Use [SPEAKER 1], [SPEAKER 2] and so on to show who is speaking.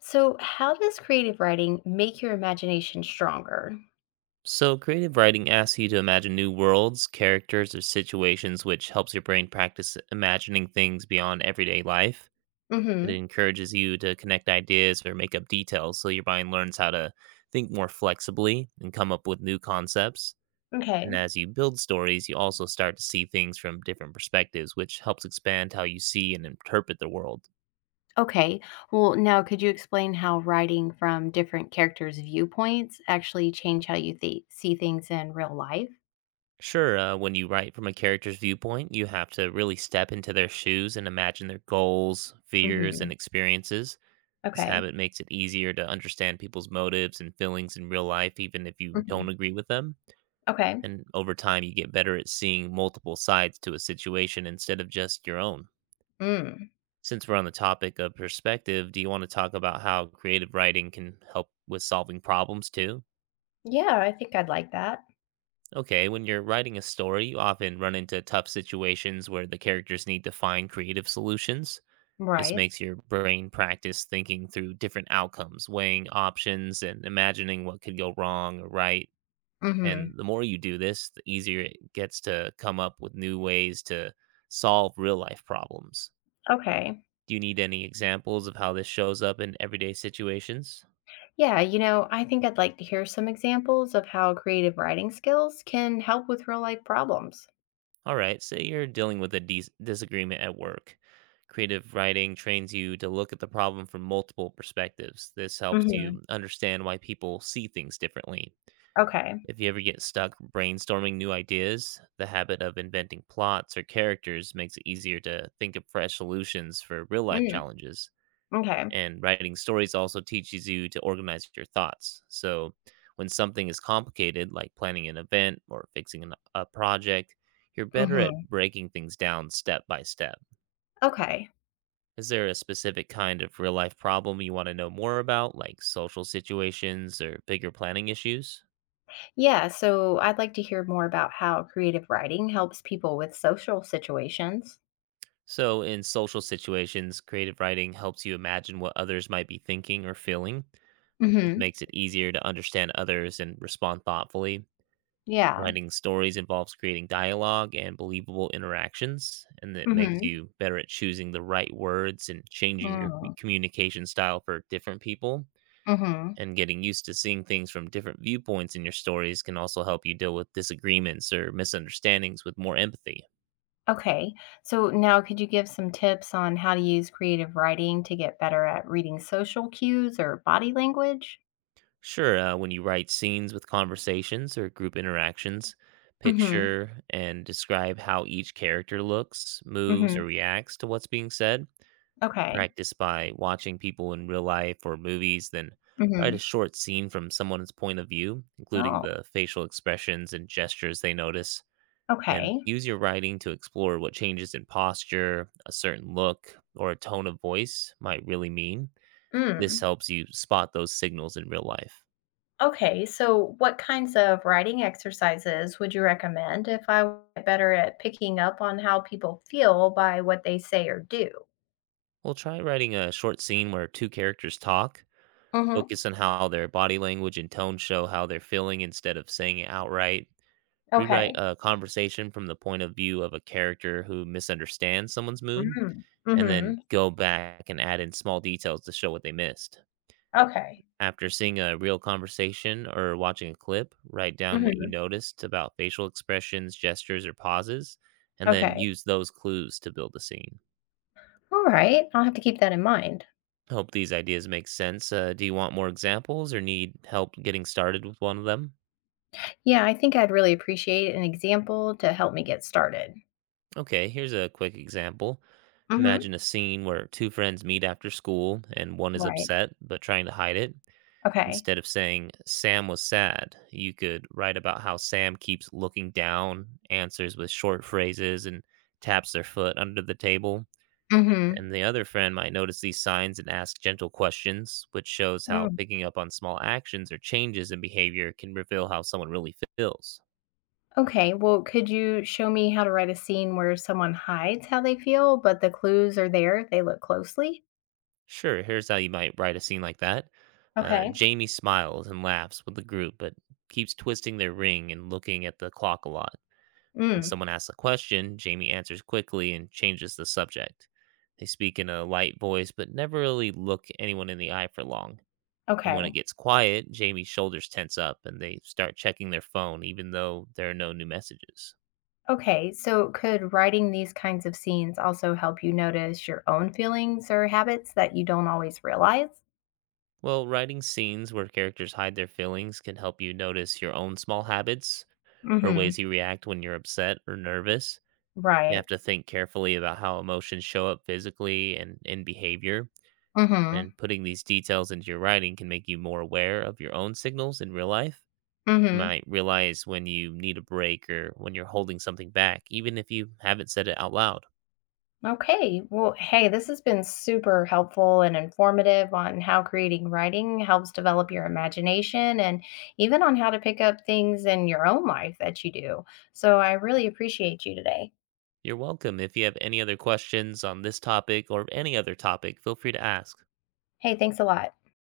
[SPEAKER 1] So, how does creative writing make your imagination stronger?
[SPEAKER 2] So, creative writing asks you to imagine new worlds, characters, or situations, which helps your brain practice imagining things beyond everyday life. It
[SPEAKER 1] Mhm.
[SPEAKER 2] encourages you to connect ideas or make up details so your mind learns how to think more flexibly and come up with new concepts. And
[SPEAKER 1] Okay.
[SPEAKER 2] as you build stories, you also start to see things from different perspectives, which helps expand how you see and interpret the world.
[SPEAKER 1] Okay. Well, now could you explain how writing from different characters' viewpoints actually change how you see things in real life?
[SPEAKER 2] Sure, when you write from a character's viewpoint, you have to really step into their shoes and imagine their goals, fears,
[SPEAKER 1] Mhm.
[SPEAKER 2] and experiences. This
[SPEAKER 1] Okay.
[SPEAKER 2] habit makes it easier to understand people's motives and feelings in real life, even if you don't
[SPEAKER 1] Mhm.
[SPEAKER 2] agree with them.
[SPEAKER 1] Okay.
[SPEAKER 2] And over time, you get better at seeing multiple sides to a situation instead of just your own.
[SPEAKER 1] Mm.
[SPEAKER 2] Since we're on the topic of perspective, do you want to talk about how creative writing can help with solving problems too?
[SPEAKER 1] Yeah, I think I'd like that.
[SPEAKER 2] Okay, when you're writing a story, you often run into tough situations where the characters need to find creative solutions. Just
[SPEAKER 1] Right.
[SPEAKER 2] makes your brain practice thinking through different outcomes, weighing options, and imagining what could go wrong or right. And
[SPEAKER 1] Mhm.
[SPEAKER 2] the more you do this, the easier it gets to come up with new ways to solve real life problems.
[SPEAKER 1] Okay.
[SPEAKER 2] Do you need any examples of how this shows up in everyday situations?
[SPEAKER 1] Yeah, you know, I think I'd like to hear some examples of how creative writing skills can help with real life problems.
[SPEAKER 2] All right, say you're dealing with a disagreement at work. Creative writing trains you to look at the problem from multiple perspectives. This helps
[SPEAKER 1] Mhm.
[SPEAKER 2] you understand why people see things differently.
[SPEAKER 1] Okay.
[SPEAKER 2] If you ever get stuck brainstorming new ideas, the habit of inventing plots or characters makes it easier to think of fresh solutions for real life
[SPEAKER 1] Mm.
[SPEAKER 2] challenges.
[SPEAKER 1] Okay.
[SPEAKER 2] And writing stories also teaches you to organize your thoughts. So when something is complicated, like planning an event or fixing a project, you're better at
[SPEAKER 1] Mhm.
[SPEAKER 2] breaking things down step by step.
[SPEAKER 1] Okay.
[SPEAKER 2] Is there a specific kind of real life problem you want to know more about, like social situations or bigger planning issues?
[SPEAKER 1] Yeah. So I'd like to hear more about how creative writing helps people with social situations.
[SPEAKER 2] So, in social situations, creative writing helps you imagine what others might be thinking or feeling. This
[SPEAKER 1] Hmm.
[SPEAKER 2] makes it easier to understand others and respond thoughtfully.
[SPEAKER 1] Yeah.
[SPEAKER 2] Writing stories involves creating dialogue and believable interactions, and it makes
[SPEAKER 1] Hmm.
[SPEAKER 2] you better at choosing the right words and changing your communication style for different people.
[SPEAKER 1] Mm-hmm.
[SPEAKER 2] And getting used to seeing things from different viewpoints in your stories can also help you deal with disagreements or misunderstandings with more empathy.
[SPEAKER 1] Okay. So now could you give some tips on how to use creative writing to get better at reading social cues or body language?
[SPEAKER 2] Sure, when you write scenes with conversations or group interactions,
[SPEAKER 1] Hmm.
[SPEAKER 2] picture and describe how each character looks, moves, or
[SPEAKER 1] Hmm.
[SPEAKER 2] reacts to what's being said.
[SPEAKER 1] Okay.
[SPEAKER 2] Practice by watching people in real life or movies, then write a
[SPEAKER 1] Hmm.
[SPEAKER 2] short scene from someone's point of view, including
[SPEAKER 1] Oh,
[SPEAKER 2] the facial expressions and gestures they notice. And
[SPEAKER 1] okay.
[SPEAKER 2] use your writing to explore what changes in posture, a certain look, or a tone of voice might really mean. This
[SPEAKER 1] Mm.
[SPEAKER 2] helps you spot those signals in real life.
[SPEAKER 1] Okay, so what kinds of writing exercises would you recommend if I were better at picking up on how people feel by what they say or do?
[SPEAKER 2] Well, try writing a short scene where two characters talk.
[SPEAKER 1] Hmm.
[SPEAKER 2] Focus on how their body language and tone show how they're feeling instead of saying it outright. Rewrite
[SPEAKER 1] Okay.
[SPEAKER 2] a conversation from the point of view of a character who misunderstands someone's mood,
[SPEAKER 1] Mm.
[SPEAKER 2] and then
[SPEAKER 1] Hmm.
[SPEAKER 2] go back and add in small details to show what they missed.
[SPEAKER 1] Okay.
[SPEAKER 2] After seeing a real conversation or watching a clip, write down what you
[SPEAKER 1] Hmm.
[SPEAKER 2] noticed about facial expressions, gestures, or pauses, and then
[SPEAKER 1] Okay.
[SPEAKER 2] use those clues to build a scene.
[SPEAKER 1] All right. I'll have to keep that in mind.
[SPEAKER 2] Hope these ideas make sense. Do you want more examples or need help getting started with one of them?
[SPEAKER 1] Yeah, I think I'd really appreciate an example to help me get started.
[SPEAKER 2] Okay, here's a quick example.
[SPEAKER 1] Hmm.
[SPEAKER 2] Imagine a scene where two friends meet after school and one is
[SPEAKER 1] Right.
[SPEAKER 2] upset but trying to hide it.
[SPEAKER 1] Okay.
[SPEAKER 2] Instead of saying Sam was sad, you could write about how Sam keeps looking down, answers with short phrases, and taps their foot under the table.
[SPEAKER 1] Hmm.
[SPEAKER 2] And the other friend might notice these signs and ask gentle questions, which shows how
[SPEAKER 1] Mm.
[SPEAKER 2] picking up on small actions or changes in behavior can reveal how someone really feels.
[SPEAKER 1] Okay. Well, could you show me how to write a scene where someone hides how they feel, but the clues are there if they look closely?
[SPEAKER 2] Sure, here's how you might write a scene like that.
[SPEAKER 1] Okay.
[SPEAKER 2] Jamie smiles and laughs with the group, but keeps twisting their ring and looking at the clock a lot. When
[SPEAKER 1] Mm,
[SPEAKER 2] someone asks a question, Jamie answers quickly and changes the subject. They speak in a light voice, but never really look anyone in the eye for long. And when
[SPEAKER 1] okay.
[SPEAKER 2] it gets quiet, Jamie's shoulders tense up and they start checking their phone, even though there are no new messages.
[SPEAKER 1] Okay. So, could writing these kinds of scenes also help you notice your own feelings or habits that you don't always realize?
[SPEAKER 2] Well, writing scenes where characters hide their feelings can help you notice your own small habits or
[SPEAKER 1] Mm-hmm.
[SPEAKER 2] ways you react when you're upset or nervous. You
[SPEAKER 1] Right.
[SPEAKER 2] have to think carefully about how emotions show up physically and in behavior.
[SPEAKER 1] Mm-hmm.
[SPEAKER 2] And putting these details into your writing can make you more aware of your own signals in real life. You
[SPEAKER 1] Mm-hmm.
[SPEAKER 2] might realize when you need a break or when you're holding something back, even if you haven't said it out loud.
[SPEAKER 1] Okay. Well, hey, this has been super helpful and informative on how creating writing helps develop your imagination and even on how to pick up things in your own life that you do. So, I really appreciate you today.
[SPEAKER 2] You're welcome. If you have any other questions on this topic or any other topic, feel free to ask.
[SPEAKER 1] Hey, thanks a lot.